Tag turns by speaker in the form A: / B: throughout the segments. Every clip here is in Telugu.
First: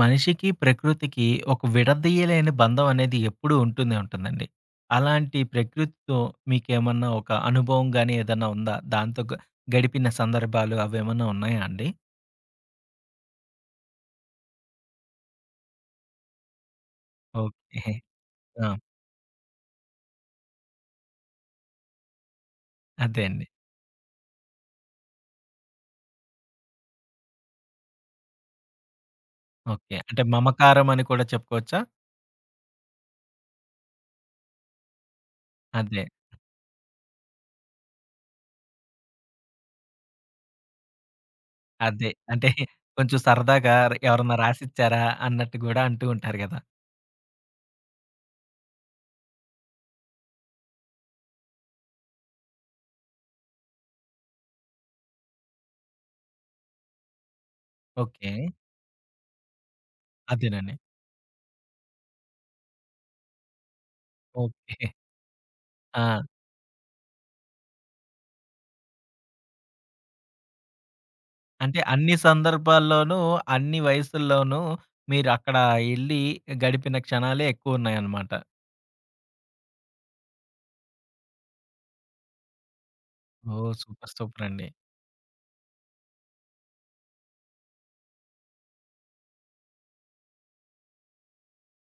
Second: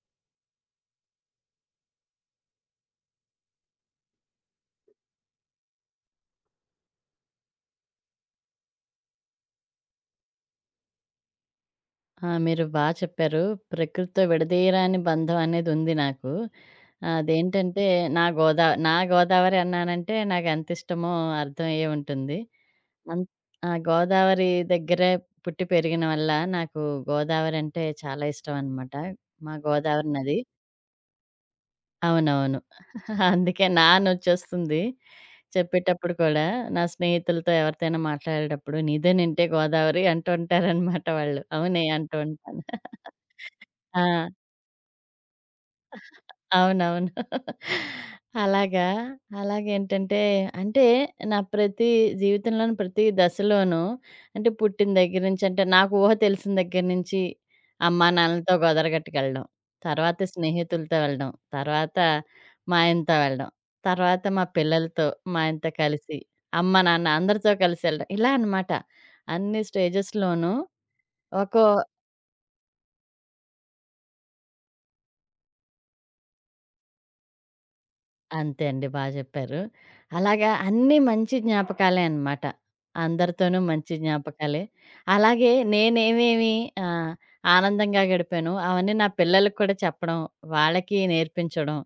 A: మనిషికి, ప్రకృతికి ఒక విడదీయలేని బంధం అనేది ఎప్పుడూ ఉంటూనే ఉంటుందండి. అలాంటి ప్రకృతితో మీకేమన్నా ఒక అనుభవం గాని ఏదన్నా ఉందా? దాంతో గడిపిన సందర్భాలు అవేమన్నా ఉన్నాయా అండి?
B: ఆ! మీరు బా చెప్పారు. ప్రకృతితో విడదీయరాని బంధం అనేదుంది నాకు. అదేంటంటే
A: ఓకే. ఆ!
B: నా గోదావరి అన్నానంటే నాకెంతిష్టమో అర్థమయ్యే ఉంటుంది.
A: అదే
B: అన్
A: అండి.
B: ఆ! గోదావరి దగ్గరే పుట్టి పెరిగిన వల్ల నాకు గోదావరంటే చాలా ఇష్టమనమాట. మా
A: ఓకే.
B: గోదావరి
A: అంటే
B: నది.
A: మమకారం అని కూడా చెప్పుకోవచ్చా?
B: అవునవును. అందుకే నా అనొచ్చేస్తుంది
A: అదే.
B: చెప్పేటప్పుడు కూడా. నా స్నేహితులతో ఎవరితోనైనా మాట్లాడేటప్పుడు "నీదేనింటే గోదావరి" అంటూ ఉంటారనమాట వాళ్ళు. అవునే
A: అదే.
B: అంటూ
A: అంటే
B: ఉంటాను.
A: కొంచెం సరదాగా
B: ఆ!
A: ఎవరన్నా రాసిచ్చారా అన్నట్టు గూడా అంటూ ఉంటారు గదా!
B: అవునవును. అలాగా. అలాగేంటంటే, అంటే నా ప్రతి జీవితంలోని ప్రతి దశలోనూ, అంటే పుట్టిన దగ్గర నుంచి, అంటే నాకు ఊహ తెలిసిన దగ్గర నుంచి అమ్మా,
A: ఓకే.
B: నాన్నలతో గొదరగట్టుకెళ్ళడం. తర్వాత
A: అదేనండి.
B: స్నేహితులతో వెళ్ళడం. తర్వాత మా ఆయనతో వెళ్ళడం. తర్వాత మా
A: ఓకే.
B: పిల్లలతో, మా ఆయనతో
A: ఆ!
B: కలిసి, అమ్మ, నాన్న అందరితో కలిసి వెళ్ళడం. ఇలా అన్నమాట. అన్ని స్టేజెస్‌లోనూ ఒక్కో
A: అంటే అన్ని సందర్భాల్లోనూ, అన్ని వయసుల్లోనూ మీరక్కడ ఎళ్లి గడిపిన క్షణాలే ఎక్కువున్నాయన్నమాట.
B: అంతే అండి. బా జెప్పారు. అలాగా అన్నీ మంచి జ్ఞాపకాలే అనమాట. అందరితోనూ
A: ఓహ్!
B: మంచి
A: సూపర్, సూపర్
B: జ్ఞాపకాలే.
A: అండి.
B: అలాగే నేనేమేమి ఆహ్, ఆనందంగా గడిపానో అవన్నీ నా పిల్లలకి కూడా చెప్పడం, వాళ్ళకి నేర్పించడం,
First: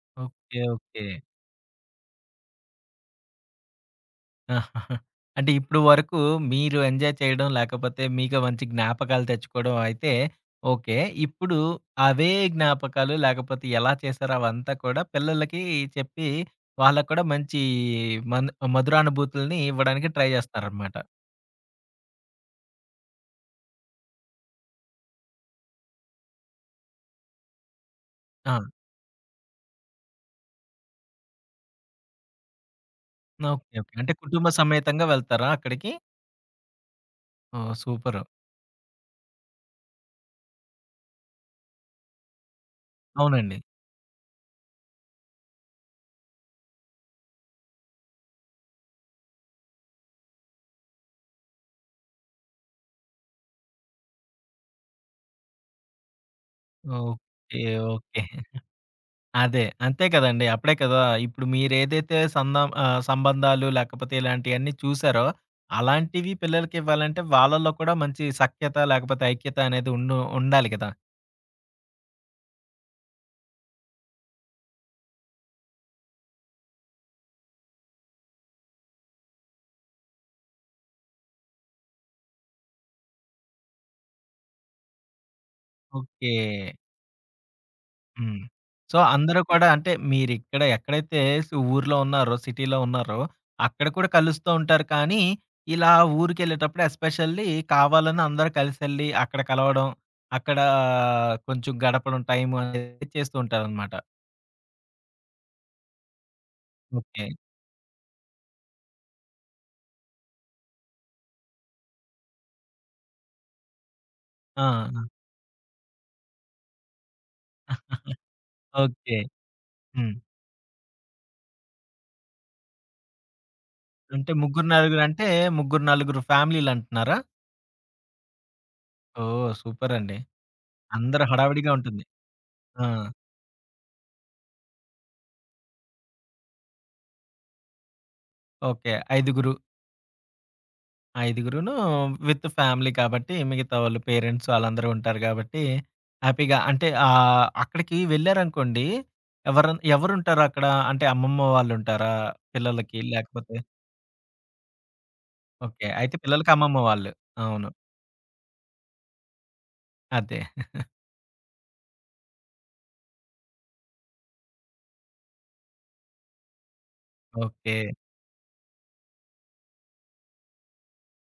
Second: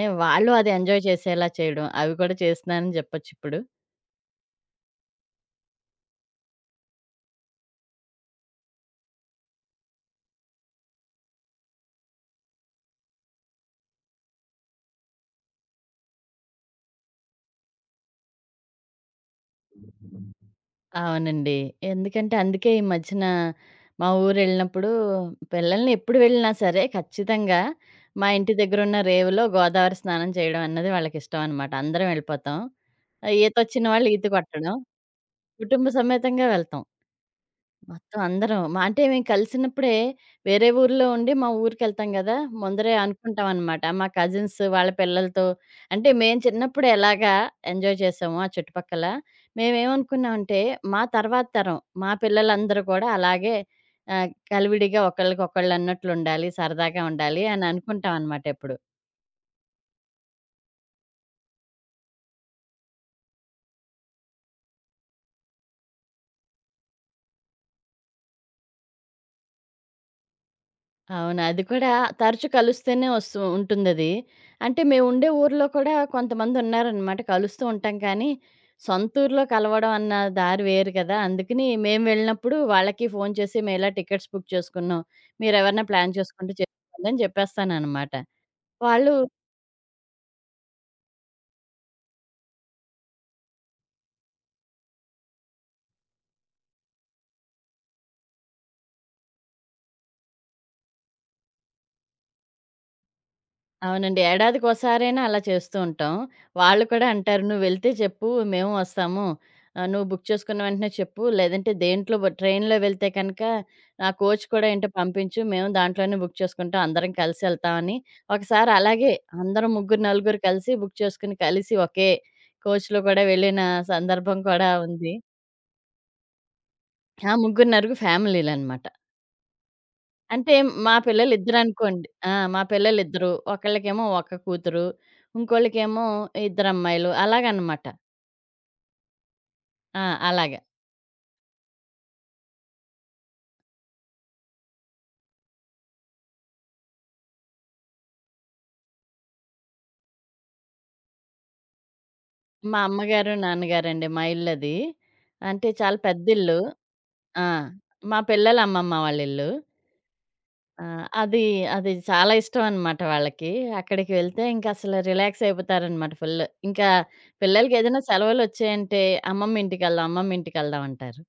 B: వాళ్ళు
A: ఓకే.
B: అది
A: ఓకే.
B: ఎంజాయ్ చేసేలా చేయడం అవి కూడా చేస్తున్నానని జెప్పొచ్చిప్పుడు.
A: అంటే ఇప్పుడు వరకు మీరు ఎంజాయ్ చేయడం, లేకపోతే మీకు మంచి జ్ఞాపకాలు తెచ్చుకోవడం అయితే ఓకే. ఇప్పుడు అవే జ్ఞాపకాలు లేకపోతే ఎలా చేశారో అవంతా కూడా పిల్లలకి చెప్పి, వాళ్ళకి కూడా మంచి మన్ మధురానుభూతుల్ని ఇవ్వడానికి ట్రై చేస్తారన్నమాట.
B: అవునండి. అందుకే ఈ మధ్యన మా ఊరెళ్ళినప్పుడు పిల్లల్ని ఎప్పుడు వెళ్ళినా సరే ఖచ్చితంగా మా ఇంటి
A: ఆ!
B: దగ్గరున్న రేవులో గోదావరి స్నానం చేయడం అన్నది వాళ్ళకిష్టం అనమాట. అందరం వెళ్ళిపోతాం.
A: ఓకే.
B: ఈతొచ్చిన
A: ఓకే.
B: వాళ్ళు
A: అంటే
B: ఈత
A: కుటుంబ
B: కొట్టడం.
A: సమేతంగా వెళ్తారా
B: కుటుంబ
A: అక్కడికి?
B: సమేతంగా వెళ్తాం.
A: ఓహ్!
B: మొత్తం
A: సూపర్.
B: అందరం. అంటే మేము కలిసినప్పుడే వేరే ఊర్లో ఉండి మా ఊరికెళ్తాం గదా! ముందరే అనుకుంటాం
A: అవునండి.
B: అనమాట మా కజిన్స్ వాళ్ళ పిల్లలతో. అంటే మేము చిన్నప్పుడు ఎలాగా ఎంజాయ్ చేసామో ఆ చుట్టుపక్కల, మేమేమనుకున్నామంటే మా తర్వాత తరం, మా పిల్లలందరూ కూడా అలాగే, ఆహ్, కలివిడిగా ఒకళ్ళకొకళ్ళు అన్నట్లుండాలి, సరదాగా ఉండాలి
A: ఓకే.
B: అని అనుకుంటాం
A: ఓకే.
B: అనమాట ఎప్పుడు.
A: అదే. అంతే కదండీ. అప్పుడే కదా! ఇప్పుడు మీరేదైతే సంబంధాలు లేకపోతే ఇలాంటియన్నీ చూసారో, అలాంటివి పిల్లలకివ్వాలంటే వాళ్ళలో కూడా మంచి సఖ్యత లేకపోతే ఐక్యత అనేది ఉండాలి కదా!
B: అవును. అది కూడా తరచు కలుస్తూనే వస్తూ ఉంటుందది. అంటే మేముండే ఊర్లో కూడా కొంతమందున్నారనమాట. కలుస్తూ ఉంటాం కానీ, సొంత ఊర్లో కలవడం అన్న దారి వేరు కదా! అందుకని మేము వెళ్ళినప్పుడు వాళ్ళకి ఫోను చేసి, "మేమిలా టికెట్స్ బుక్ చేసుకున్నాం. మీరెవరైనా ప్లాన్
A: ఓకే.
B: చేసుకుంటే చేసుకోండి" అని చెప్పేస్తాననమాట.
A: హ్మ్. సో,
B: వాళ్ళు
A: అందరూ కూడా అంటే మీరిక్కడ ఎక్కడైతే ఊర్లో ఉన్నారో, సిటీలో ఉన్నారో, అక్కడ కూడా కలుస్తూ ఉంటారు కానీ, ఇలా ఊరికెళ్ళేటప్పుడు ఎస్పెషల్లీ కావాలని అందరూ కలిసెళ్ళి అక్కడ కలవడం, అక్కడ కొంచెం గడపడం టైము అనేది చేస్తూ ఉంటారనమాట.
B: అవునండి, ఏడాదికోసారైనా అలా చేస్తూ ఉంటాం. వాళ్ళు కూడా
A: ఓకే.
B: అంటారు, "నువ్వెళ్తే చెప్పు మేము వస్తాము. నువ్వు బుక్ చేసుకున్న వెంటనే చెప్పు. లేదంటే దేంట్లో ట్రైన్‌లో వెళ్తే కనుక నా కోచ్
A: ఆ!
B: కూడా ఏంటో పంపించు. మేము దాంట్లోనే బుక్ చేసుకుంటాం. అందరం కలిసి ఎళ్తామని." ఒకసారి అలాగే
A: ఓకే.
B: అందరం ముగ్గురు,
A: హ్మ్.
B: నలుగురు కలిసి బుక్ చేసుకొని కలిసి ఒకే కోచ్‌లో కూడా వెళ్ళిన
A: అంటే
B: సందర్భం
A: ముగ్గురు,
B: కూడా
A: నలుగురు
B: ఉంది.
A: అంటే, ముగ్గురు, నలుగురు ఫ్యామిలీలంటున్నారా?
B: ఆ! ముగ్గురు, నలుగురు ఫ్యామిలీలనమాట.
A: ఓహ్! సూపరండి.
B: అంటే మా
A: అందరూ హడావిడిగా ఉంటుంది.
B: పిల్లలిద్దరనుకోండి. ఆ! మా
A: ఆ!
B: పిల్లలిద్దరు. ఒకళ్ళకేమో ఒక కూతురు. ఇంకోళ్ళకేమో ఇద్దరమ్మాయిలు. అలాగనమాట.
A: ఓకే. ఐదుగురు.
B: ఆ! అలాగా.
A: ఐదుగురును విత్ ఫ్యామిలీ కాబట్టి, మిగతా వాళ్ళు పేరెంట్స్ ఆళ్ళందరూ ఉంటారు గాబట్టి, హ్యాపీగా అంటే అక్కడికి వెళ్లారనుకోండి, ఎవరుంటారు అక్కడ? అంటే అమ్మమ్మ వాళ్ళుంటారా
B: మా
A: పిల్లలకి?
B: అమ్మగారు,
A: లేకపోతే
B: నాన్నగారండి మా ఇల్లది. అంటే
A: ఓకే.
B: చాలా
A: అయితే పిల్లలకి
B: పెద్దిల్లు.
A: అమ్మమ్మ వాళ్ళు.
B: ఆ!
A: అవును.
B: మా పిల్లల అమ్మమ్మ వాళ్ళిల్లు.
A: అదే.
B: ఆ! అది అది చాలా ఇష్టం అనమాట వాళ్ళకి. అక్కడికి వెళ్తే ఇంకసలు రిలాక్స్ అయిపోతారనమాట ఫుల్లు. ఇంకా
A: ఓకే.
B: పిల్లలకేదైనా సెలవులొచ్చాయంటే, "అమ్మమ్మ ఇంటికెళ్దాం, అమ్మమ్మ ఇంటికెళ్దాం" అంటారు.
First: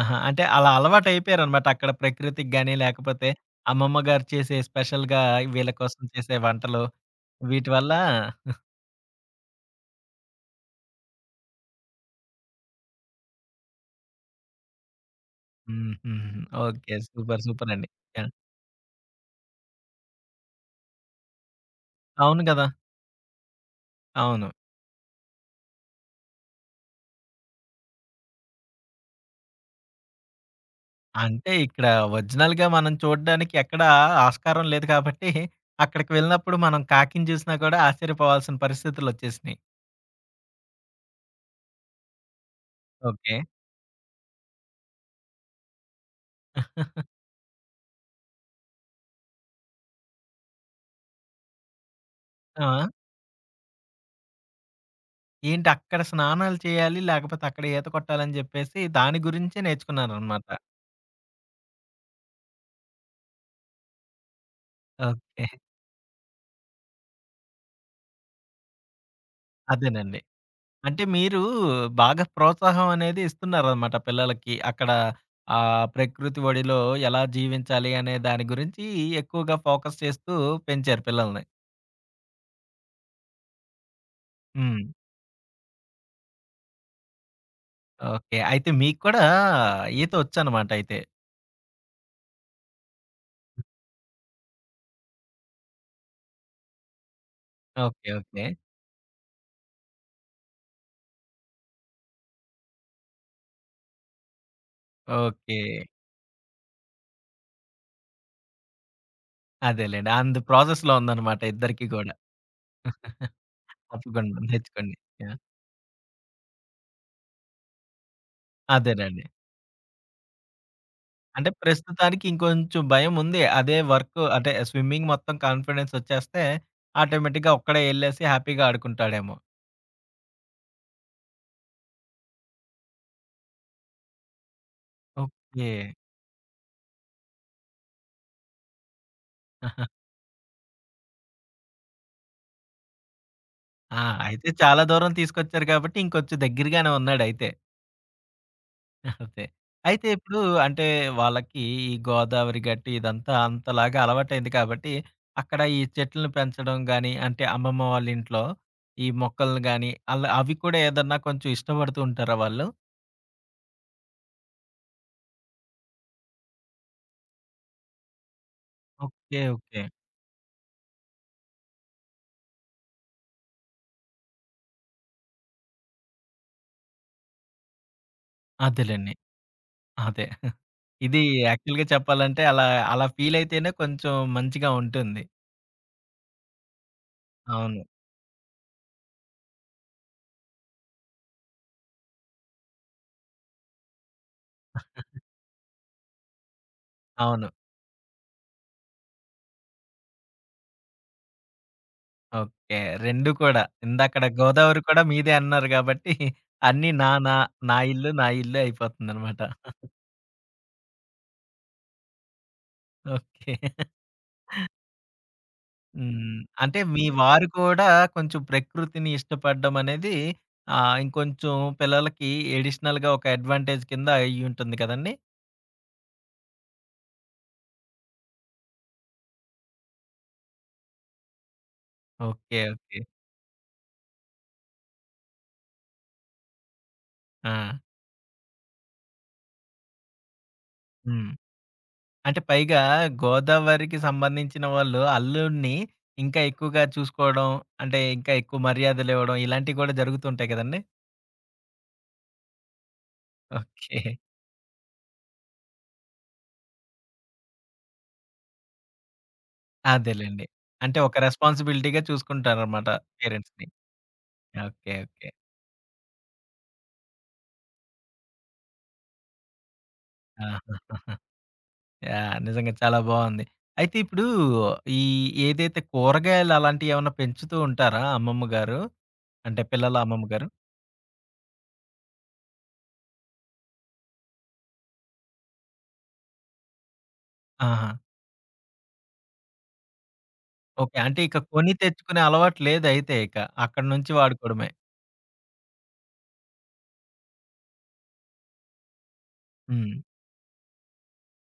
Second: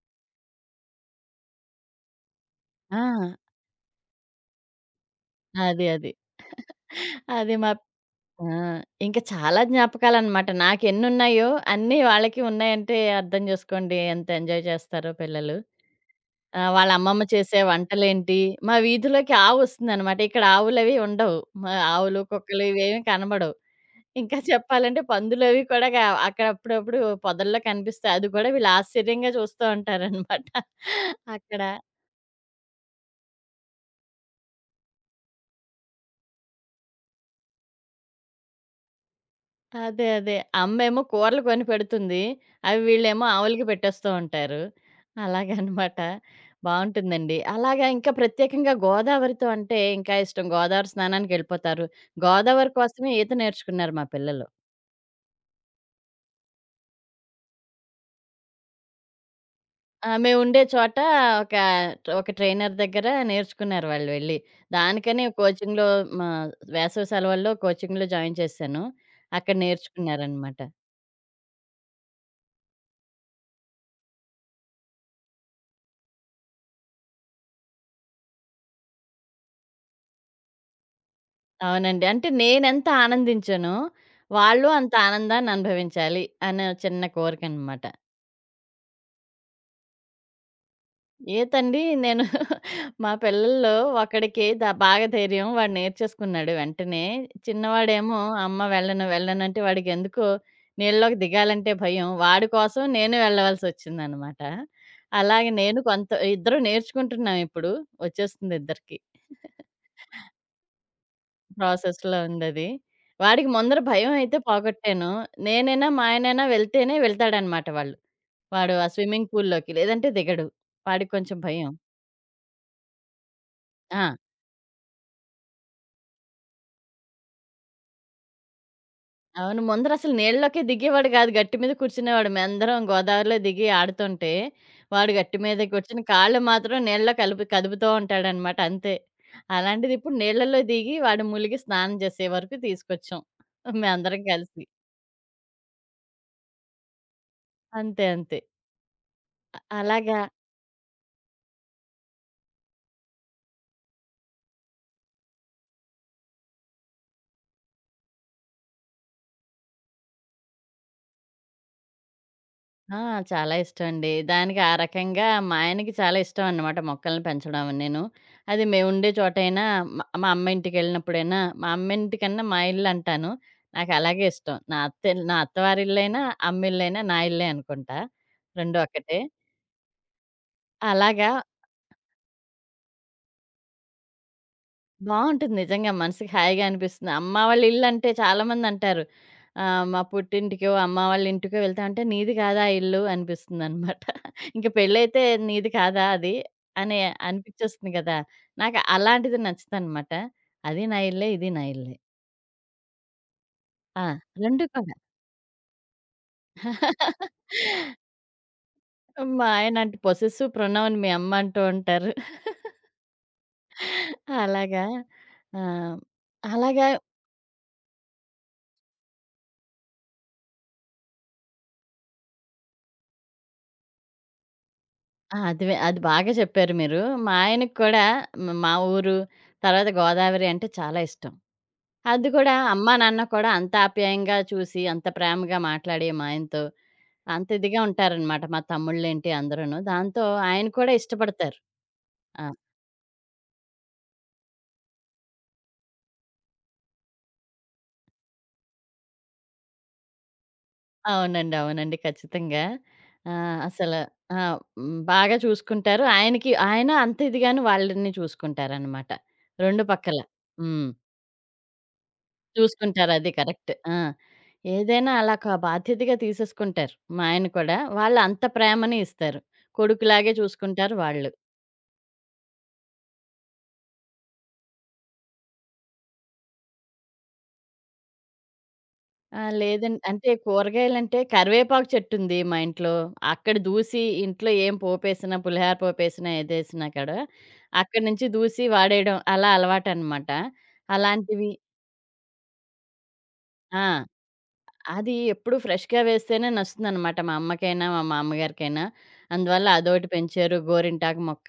A: ఆహా! అంటే అలా అలవాటయిపోయారనమాట. అక్కడ ప్రకృతికి గాని,
B: ఆ!
A: లేకపోతే అమ్మమ్మ గారు చేసే స్పెషల్‌గా వీళ్ళ
B: అది.
A: కోసం
B: అది.
A: చేసే వంటలు
B: అది మా
A: వీటి వల్ల
B: ఆ! ఇంక చాలా జ్ఞాపకాలనమాట. నాకెన్నున్నాయో అన్నీ వాళ్ళకి ఉన్నాయంటే అర్థం జేసుకోండి ఎంత ఎంజాయ్ చేస్తారో పిల్లలు.
A: హుహు.
B: వాళ్ళ
A: ఓకే.
B: అమ్మమ్మ
A: సూపర్.
B: చేసే
A: సూపర్ అండి. యాహ్!
B: వంటలేంటి, మా వీధిలోకి ఆవొస్తుందనమాట. ఇక్కడ ఆవులవి ఉండవు. మా ఆవులు,
A: అవును
B: కుక్కలు
A: గదా!
B: ఇవేమి కనబడవు. ఇంకా
A: అవును.
B: చెప్పాలంటే పందులవి కూడా అక్కడ అప్పుడప్పుడు పొదల్లో కనిపిస్తాయి. అది గూడా వీళ్ళు ఆశ్చర్యంగా చూస్తూ ఉంటారనమాట
A: అంటే
B: అక్కడ.
A: ఇక్కడ ఒరిజినల్‌గా మనం చూడడానికి ఎక్కడ ఆస్కారం లేదు కాబట్టి, అక్కడికి వెళ్ళినప్పుడు మనం కాకిని చూసినా కూడా ఆశ్చర్యపోవాల్సిన పరిస్థితులొచ్చేసినాయి.
B: అదే. అమ్మేమో కూరలు కొని పెడుతుంది. అవి వీళ్ళేమో
A: ఓకే.
B: ఆవులకి పెట్టేస్తూ ఉంటారు. అలాగనమాట. బావుంటుందండి. అలాగా ఇంకా ప్రత్యేకంగా గోదావరితో అంటే ఇంకా ఇష్టం. గోదావరి స్నానానికెళ్ళిపోతారు. గోదావరి
A: ఆ!
B: కోసమే ఈత నేర్చుకున్నారు మా పిల్లలు.
A: ఏంటి అక్కడ స్నానాలు చేయాలి, లేకపోతే అక్కడ ఈత కొట్టాలని జెప్పేసి దాని గురించే
B: ఆ!
A: నేర్చుకున్నాననమాట.
B: మేముండే చోట ఒక, ఒక ట్రైనర్ దగ్గర నేర్చుకున్నారు వాళ్ళు వెళ్లి. దానికని
A: ఓకే.
B: కోచింగ్‌లో మా వేసవి సెలవుల్లో కోచింగ్‌లో జాయిన్ చేశాను. అక్కడ
A: అదేనండి.
B: నేర్చుకున్నారనమాట.
A: అంటే మీరు బాగా ప్రోత్సాహం అనేది ఇస్తున్నారనమాట పిల్లలకి. అక్కడ ప్రకృతి ఒడిలో ఎలా జీవించాలి అనే దాని గురించి ఎక్కువగా ఫోకస్ చేస్తూ పెంచారు పిల్లల్ని.
B: అవునండి. అంటే నేనెంత ఆనందించానో, వాళ్ళు
A: హ్మ్.
B: అంత ఆనందాన్ని అనుభవించాలి అనే ఒక చిన్న కోరికనమాట.
A: ఓకే. అయితే మీకు కూడా ఈత ఒచ్చనమాట అయితే.
B: ఈతండి నేను. మా పిల్లల్లో ఒకడికి బాగా ధైర్యం. వాడు నేర్చేసుకున్నాడు వెంటనే.
A: ఓకే.
B: చిన్నవాడేమో
A: ఓకే.
B: అమ్మ వెళ్ళను, వెళ్ళనంటే వాడికెందుకో నీళ్ళలోకి దిగాలంటే భయం. వాడి కోసం నేను వెళ్ళవలసొచ్చిందనమాట. అలాగే
A: ఓకే.
B: నేను కొంత ఇద్దరు నేర్చుకుంటున్నాం ఇప్పుడు. వచ్చేస్తుంది ఇద్దరికీ.
A: అదేలెండి. అందు ప్రాసెస్‌లో ఉందనమాట ఇద్దరికీ గూడా.
B: ప్రాసెస్‌లో ఉందది. వాడికి ముందర భయమయితే
A: తప్పకుండా నేర్చుకోండి.
B: పోగొట్టాను.
A: యాహ్!
B: నేనైనా, మా ఆయనైనా వెళ్తేనే వెళ్తాడనమాట వాళ్ళు. వాడు ఆ
A: అదేనండి.
B: స్విమ్మింగ్ పూల్‌లోకి లేదంటే దిగడు. వాడికి కొంచెం
A: అంటే
B: భయం.
A: ప్రస్తుతానికి ఇంకొంచెం భయముంది. అదే
B: ఆ!
A: వర్క్ అంటే స్విమ్మింగ్ మొత్తం కాన్ఫిడెన్స్ ఒచ్చేస్తే ఆటోమేటిక్‌గా ఒక్కడే ఎళ్ళేసి హ్యాపీగా ఆడుకుంటాడేమో.
B: అవును. ముందర అసలు నీళ్ళలోకే దిగేవాడు కాదు. గట్టు మీద కూర్చునేవాడు. మేమందరం గోదావరిలో దిగి ఆడుతుంటే, వాడు గట్టు మీదే
A: ఓకే.
B: కూర్చొని కాళ్ళు మాత్రం నీళ్ళలో కలిపి కదుపుతూ ఉంటాడనమాట అంతే. అలాంటిది ఇప్పుడు నీళ్ళలో దిగి వాడు ములిగి స్నానం చేసే వరకు తీసుకొచ్చాం,
A: ఆ!
B: మేమందరం
A: అయితే
B: కలిసి.
A: చాలా దూరం తీసుకొచ్చారు కాబట్టి ఇంకొంచెం దగ్గరగానే ఉన్నాడయితే.
B: అంతే.
A: అదే. అయితే
B: అలాగా.
A: ఇప్పుడు అంటే వాళ్ళకి ఈ గోదావరి గట్టి ఇదంతా అంతలాగా అలవాటైంది కాబట్టి, అక్కడ ఈ చెట్లను పెంచడం గాని, అంటే అమ్మమ్మ వాళ్ళ ఇంట్లో ఈ మొక్కలను గాని, అలా అవి కూడా ఏదన్నా కొంచెం ఇష్టపడుతూ ఉంటారా వాళ్ళు?
B: ఆ! చాలా ఇష్టమండి. దానికి ఆ రకంగా మా ఆయనకి చాలా ఇష్టం అన్నమాట మొక్కల్ని పెంచడం అన్నీను. అది మేముండే
A: ఓకే.
B: చోటైనా,
A: ఓకే.
B: మా అమ్మ ఇంటికెళ్ళినప్పుడైనా, మా అమ్మ ఇంటికన్నా మా ఇల్లంటాను. నాకలాగే ఇష్టం. నా అత్తవారిల్లైనా, అమ్మిల్లైనా నా ఇల్లే అనుకుంటా. 2
A: అదేలెండి.
B: ఒక్కటే.
A: అదే. ఇది
B: అలాగా
A: యాక్చువల్‌గా చెప్పాలంటే అలా ఫీల్ అయితేనే కొంచెం మంచిగా ఉంటుంది.
B: బావుంటుంది నిజంగా. మనసుకి హాయిగా అనిపిస్తుంది. అమ్మ వాళ్ళ
A: అవును.
B: ఇల్లంటే చాలామందంటారు. మా పుట్టింటికో, అమ్మ వాళ్ళ ఇంటికో వెళ్తామంటే, నీది కాదా ఆ ఇల్లు అనిపిస్తుందనమాట. ఇంక పెళ్ళైతే నీది కాదా అది అని
A: అవును.
B: అనిపిచ్చేస్తుంది గదా! నాకు అలాంటిది నచ్చదనమాట. అది నా ఇల్లే, ఇది నా ఇల్లే.
A: ఓకే. 2 కూడా.
B: ఆ!
A: ఇందాకడ
B: 2
A: గోదావరి
B: కూడా.
A: కూడా మీదే అన్నారు కాబట్టి, అన్నీ నా ఇల్లు, నా ఇల్లే అయిపోతుందనమాట.
B: మా ఆయన అంటే పొసెసివ్ ప్రొనౌన్ మీ అమ్మ అంటూ ఉంటారు.
A: ఓకే.
B: అలాగా. ఆ!
A: హ్మ్. అంటే
B: అలాగా.
A: మీ వారు కూడా కొంచెం ప్రకృతిని ఇష్టపడడం అనేది ఇంకొంచెం పిల్లలకి ఎడిషనల్‌గా ఒక అడ్వాంటేజ్ కింద అయ్యుంటుంది కదండీ!
B: ఆ! అది బాగా చెప్పారు మీరు. మా ఆయనకి కూడా మా ఊరు, తర్వాత గోదావరి అంటే చాలా ఇష్టం. అది కూడా
A: ఓకే.
B: అమ్మా,
A: ఓకే.
B: నాన్న కూడా అంత ఆప్యాయంగా చూసి, అంత ప్రేమగా మాట్లాడి మా ఆయనతో, అంత
A: ఆ!
B: ఇదిగా ఉంటారనమాట మా తమ్ముళ్ళేంటి అందరూను. దాంతో ఆయన కూడా
A: హ్మ్.
B: ఇష్టపడతారు.
A: అంటే
B: ఆ!
A: పైగా గోదావరికి సంబంధించిన వాళ్ళు అల్లుడిని ఇంకా ఎక్కువగా చూసుకోవడం, అంటే ఇంకా ఎక్కువ మర్యాదలివ్వడం ఇలాంటివి కూడా జరుగుతుంటాయి కదండీ!
B: అవునండి. అవునండి. ఖచ్చితంగా. ఆహ్, అసల
A: ఓకే.
B: ఆ! హ్మ్. బాగా చూసుకుంటారు. ఆయనకి ఆయన అంత ఇదిగాను వాళ్ళని చూసుకుంటారనమాట. 2 పక్కల.
A: అదేలెండి.
B: హ్మ్.
A: అంటే ఒక రెస్పాన్సిబిలిటీగా చూసుకుంటారన్నమాట
B: చూసుకుంటారు. అది
A: పేరెంట్స్‌ని.
B: కరెక్ట్. ఆ!
A: ఓకే.
B: ఏదైనా
A: ఓకే.
B: అలా బాధ్యతగా తీసేసుకుంటారు మా ఆయన కూడా. వాళ్ళు అంత ప్రేమనే ఇస్తారు. కొడుకులాగే చూసుకుంటారు
A: ఆహా!
B: వాళ్ళు.
A: యాహ్! నిజంగా చాలా బావుంది. అయితే ఇప్పుడు ఈ ఏదైతే కూరగాయలు అలాంటివి ఏమన్నా పెంచుతూ ఉంటారా అమ్మమ్మ గారు?
B: ఆ!
A: అంటే పిల్లల
B: లేదంటే
A: అమ్మమ్మ
B: అంటే
A: గారు?
B: కూరగాయలంటే కరివేపాకు చెట్టుంది మా ఇంట్లో. అక్కడ దూసి ఇంట్లో ఏం పోపేసినా, పులిహార పోపేసినా, ఏదేసినా కూడా
A: ఆహా!
B: అక్కడి నుంచి దూసి వాడేయడం అలా అలవాటనమాట.
A: ఓకే. అంటే ఇక
B: అలాంటివి.
A: కొని తెచ్చుకునే అలవాటు లేదైతే ఇక.
B: ఆ!
A: అక్కడి నుంచి వాడుకోవడమే.
B: అది ఎప్పుడు ఫ్రెష్‌గా వేస్తేనే నచ్చుతుందనమాట మా అమ్మకైనా, మా మామగారికైనా. అందువల్ల
A: హ్మ్.
B: అదోటి పెంచారు, గోరింటాకు మొక్క.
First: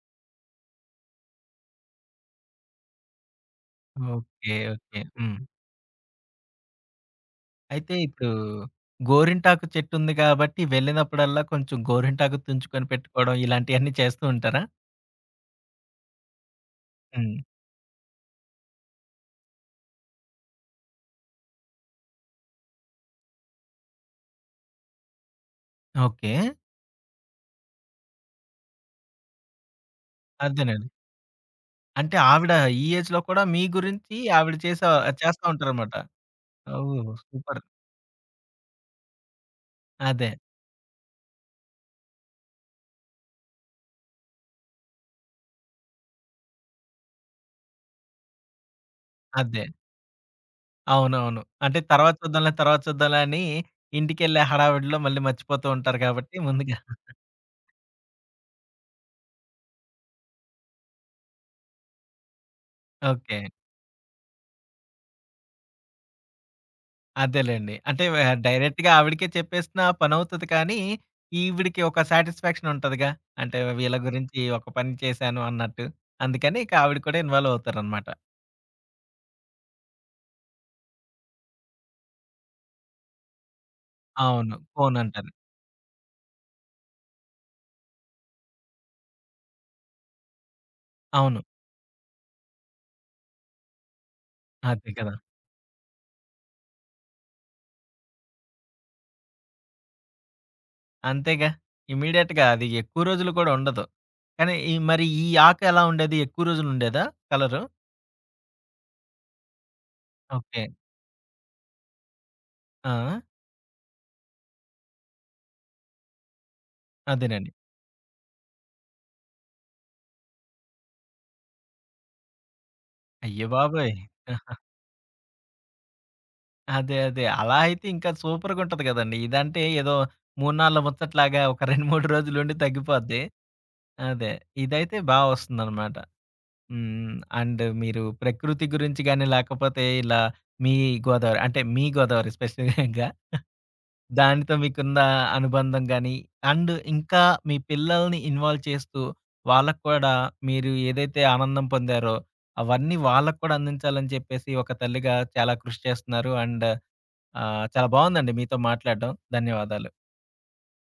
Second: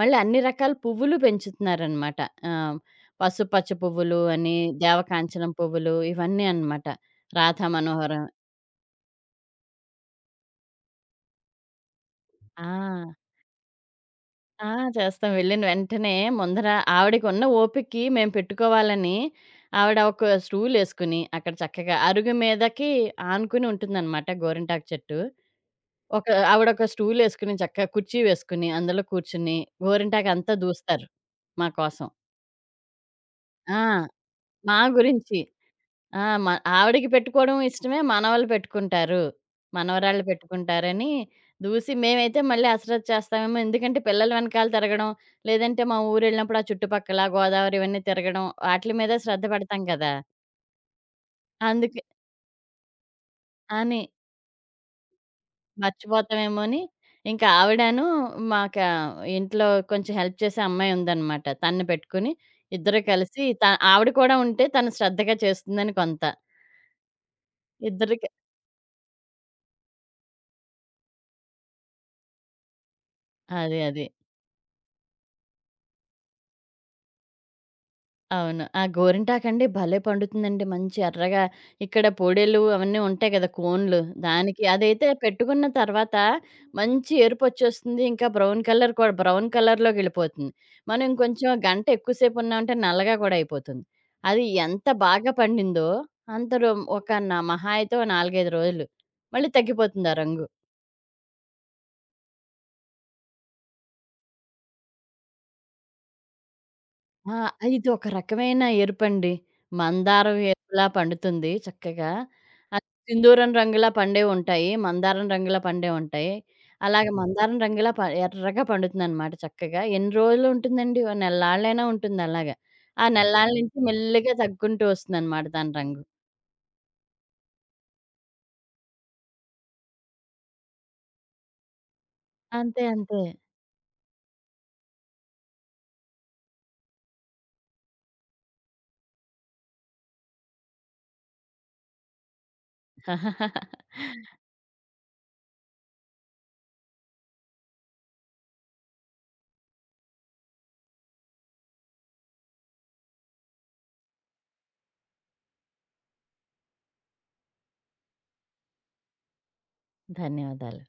B: మళ్ళీ అన్ని రకాల పువ్వులు పెంచుతున్నారనమాట. ఆహ్, పసుపచ్చ పువ్వులు
A: ఓకే.
B: అని,
A: ఓకే. హ్మ్.
B: దేవకాంచనం పువ్వులు ఇవన్నీ అనమాట. రాధా
A: అయితే
B: మనోహరం.
A: ఇప్పుడు గోరింటాకు చెట్టు ఉంది కాబట్టి వెళ్ళినప్పుడల్లా కొంచెం గోరింటాకు తుంచుకొని
B: ఆ!
A: పెట్టుకోవడం ఇలాంటియన్నీ చేస్తూ ఉంటారా?
B: ఆ! చేస్తాం. వెళ్ళిన వెంటనే ముందర
A: హ్మ్.
B: ఆవిడకున్న ఓపికకి మేము పెట్టుకోవాలని ఆవిడ ఒక స్టూలేసుకుని, అక్కడ చక్కగా అరుగు మీదకి ఆనుకుని ఉంటుందనమాట గోరింటాకు చెట్టు.
A: ఓకే.
B: ఆవిడొక స్టూలేసుకొని చక్కగా కుర్చీ వేసుకొని, అందులో కూర్చుని గోరింటాకంతా
A: అదేనండి.
B: దూస్తారు మా కోసం.
A: అంటే ఆవిడ ఈ ఏజ్‌లో కూడా మీ
B: ఆ!
A: గురించి ఆవిడ
B: మా
A: చేసే
B: గురించి.
A: చేస్తా ఉంటారన్నమాట.
B: ఆ!
A: ఓహ్!
B: ఆవిడకి పెట్టుకోవడం
A: సూపర్.
B: ఇష్టమే, మనవళ్ళు పెట్టుకుంటారు, మనవరాళ్ళు
A: అదే.
B: పెట్టుకుంటారని దూసి. మేమైతే మళ్ళీ హసరత్ చేస్తామేమో, ఎందుకంటే పిల్లల వెనకాల తిరగడం, లేదంటే మా ఊరెళ్ళినప్పుడు ఆ చుట్టుపక్కల గోదావరి ఇవన్నీ తిరగడం, ఆటిలి మీద శ్రద్ధ
A: అదే.
B: పెడతాం కదా!
A: అవునవును. అంటే
B: అందుకే
A: తర్వాత చూద్దాంలే, తర్వాత చూద్దాంలే అని
B: అని.
A: ఇంటికెళ్ళే హడావిడిలో మళ్ళీ మర్చిపోతూ ఉంటారు కాబట్టి
B: మర్చిపోతామేమో
A: ముందుగా.
B: అని, ఇంకా ఆవిడాను మాకా ఇంట్లో కొంచెం హెల్ప్ చేసే అమ్మాయుందనమాట. తనని పెట్టుకొని ఇద్దరు
A: ఓకే.
B: కలిసి ఆవిడ కూడా ఉంటే తను శ్రద్ధగా చేస్తుందని కొంత.
A: అదేలెండి. అంటే వ
B: ఇద్దరికి.
A: డైరెక్ట్‌గా ఆవిడకే చెప్పేసినా పనవుతది కానీ, ఈవిడికి ఒక సాటిస్ఫాక్షన్ ఉంటదిగా. అంటే వీళ్ళ
B: అదే.
A: గురించి ఒక పని చేశాను అన్నట్టు. అందుకని ఇక ఆవిడ కూడా ఇన్వాల్వ్ అవుతారనమాట.
B: అవును. ఆ గోరింటాకండి భలే పండుతుందండి, మంచి ఎర్రగా. ఇక్కడ పొడేలు అవన్నీ ఉంటాయి కదా! కోన్లు.
A: అవును.
B: దానికి
A: ఫోను
B: అదైతే
A: అంటారు.
B: పెట్టుకున్న తర్వాత మంచి ఎరుపొచ్చేస్తుంది. ఇంకా బ్రౌన్ కలర్‌లోకెళ్ళిపోతుంది. మనం
A: అవును.
B: ఇంకొంచెం గంట ఎక్కువ సేపు ఉన్నామంటే నల్లగా కూడా అయిపోతుంది. అది ఎంత
A: అదే కదా!
B: బాగా పండిందో అంత ఒక న మహా అయితే ఓ 4, 5 రోజులు. మళ్ళీ తగ్గిపోతుంది ఆ రంగు.
A: అంతేగా. ఇమ్మీడియేట్‌గా అది ఎక్కువ రోజులు కూడా ఉండదు. కానీ ఈ ఆకెలా ఉండేది? ఎక్కువ రోజులుండేదా
B: ఆ!
A: కలరు?
B: ఇది ఒక రకమైన ఎరుపండి. మందారం
A: ఓకే.
B: ఎరుపులా పండుతుంది చక్కగా. అది
A: ఆ!
B: సింధూరం రంగులా పండేవి ఉంటాయి. మందారం రంగులా పండేవి ఉంటాయి. అలాగే
A: అదేనండి.
B: మందారం రంగులా ప ఎర్రగా పండుతుందనమాట చక్కగా. ఎన్ని రోజులు ఉంటుందండి? ఓ నెల్లాళ్ళైనా ఉంటుంది అలాగా. ఆ
A: అయ్య
B: నెల్లాళ్ళ నుంచి
A: బాబోయ్!
B: మెల్లిగా తగ్గుకుంటూ వస్తుందనమాట దాని రంగు.
A: అదే. అలా అయితే ఇంకా సూపర్‌గుంటది గదండీ. ఇదంటే ఏదో మూన్నాళ్ళ ముచ్చట్లాగా ఒక 2, 3 రోజులుండి
B: అంతే.
A: తగ్గిపోద్ది. అదే. ఇదైతే బా వస్తుందనమాట. హ్మ్. అండ్ మీరు ప్రకృతి గురించి గాని, లేకపోతే ఇలా మీ గోదావరి అంటే మీ గోదావరి స్పెసిఫిక్‌గా దానితో మీకున్న అనుబంధం గాని, అండ్ ఇంకా మీ పిల్లల్ని ఇన్వాల్వ్ చేస్తూ వాళ్ళకి కూడా మీరు ఏదైతే ఆనందం పొందారో, అవన్నీ వాళ్ళకి కూడా అందించాలని చెప్పేసి ఒక తల్లిగా చాలా కృషి చేస్తున్నారు. అండ్ ఆహ్, చాలా బావుందండి మీతో మాట్లాడడం. ధన్యవాదాలు.
B: ధన్యవాదాలు.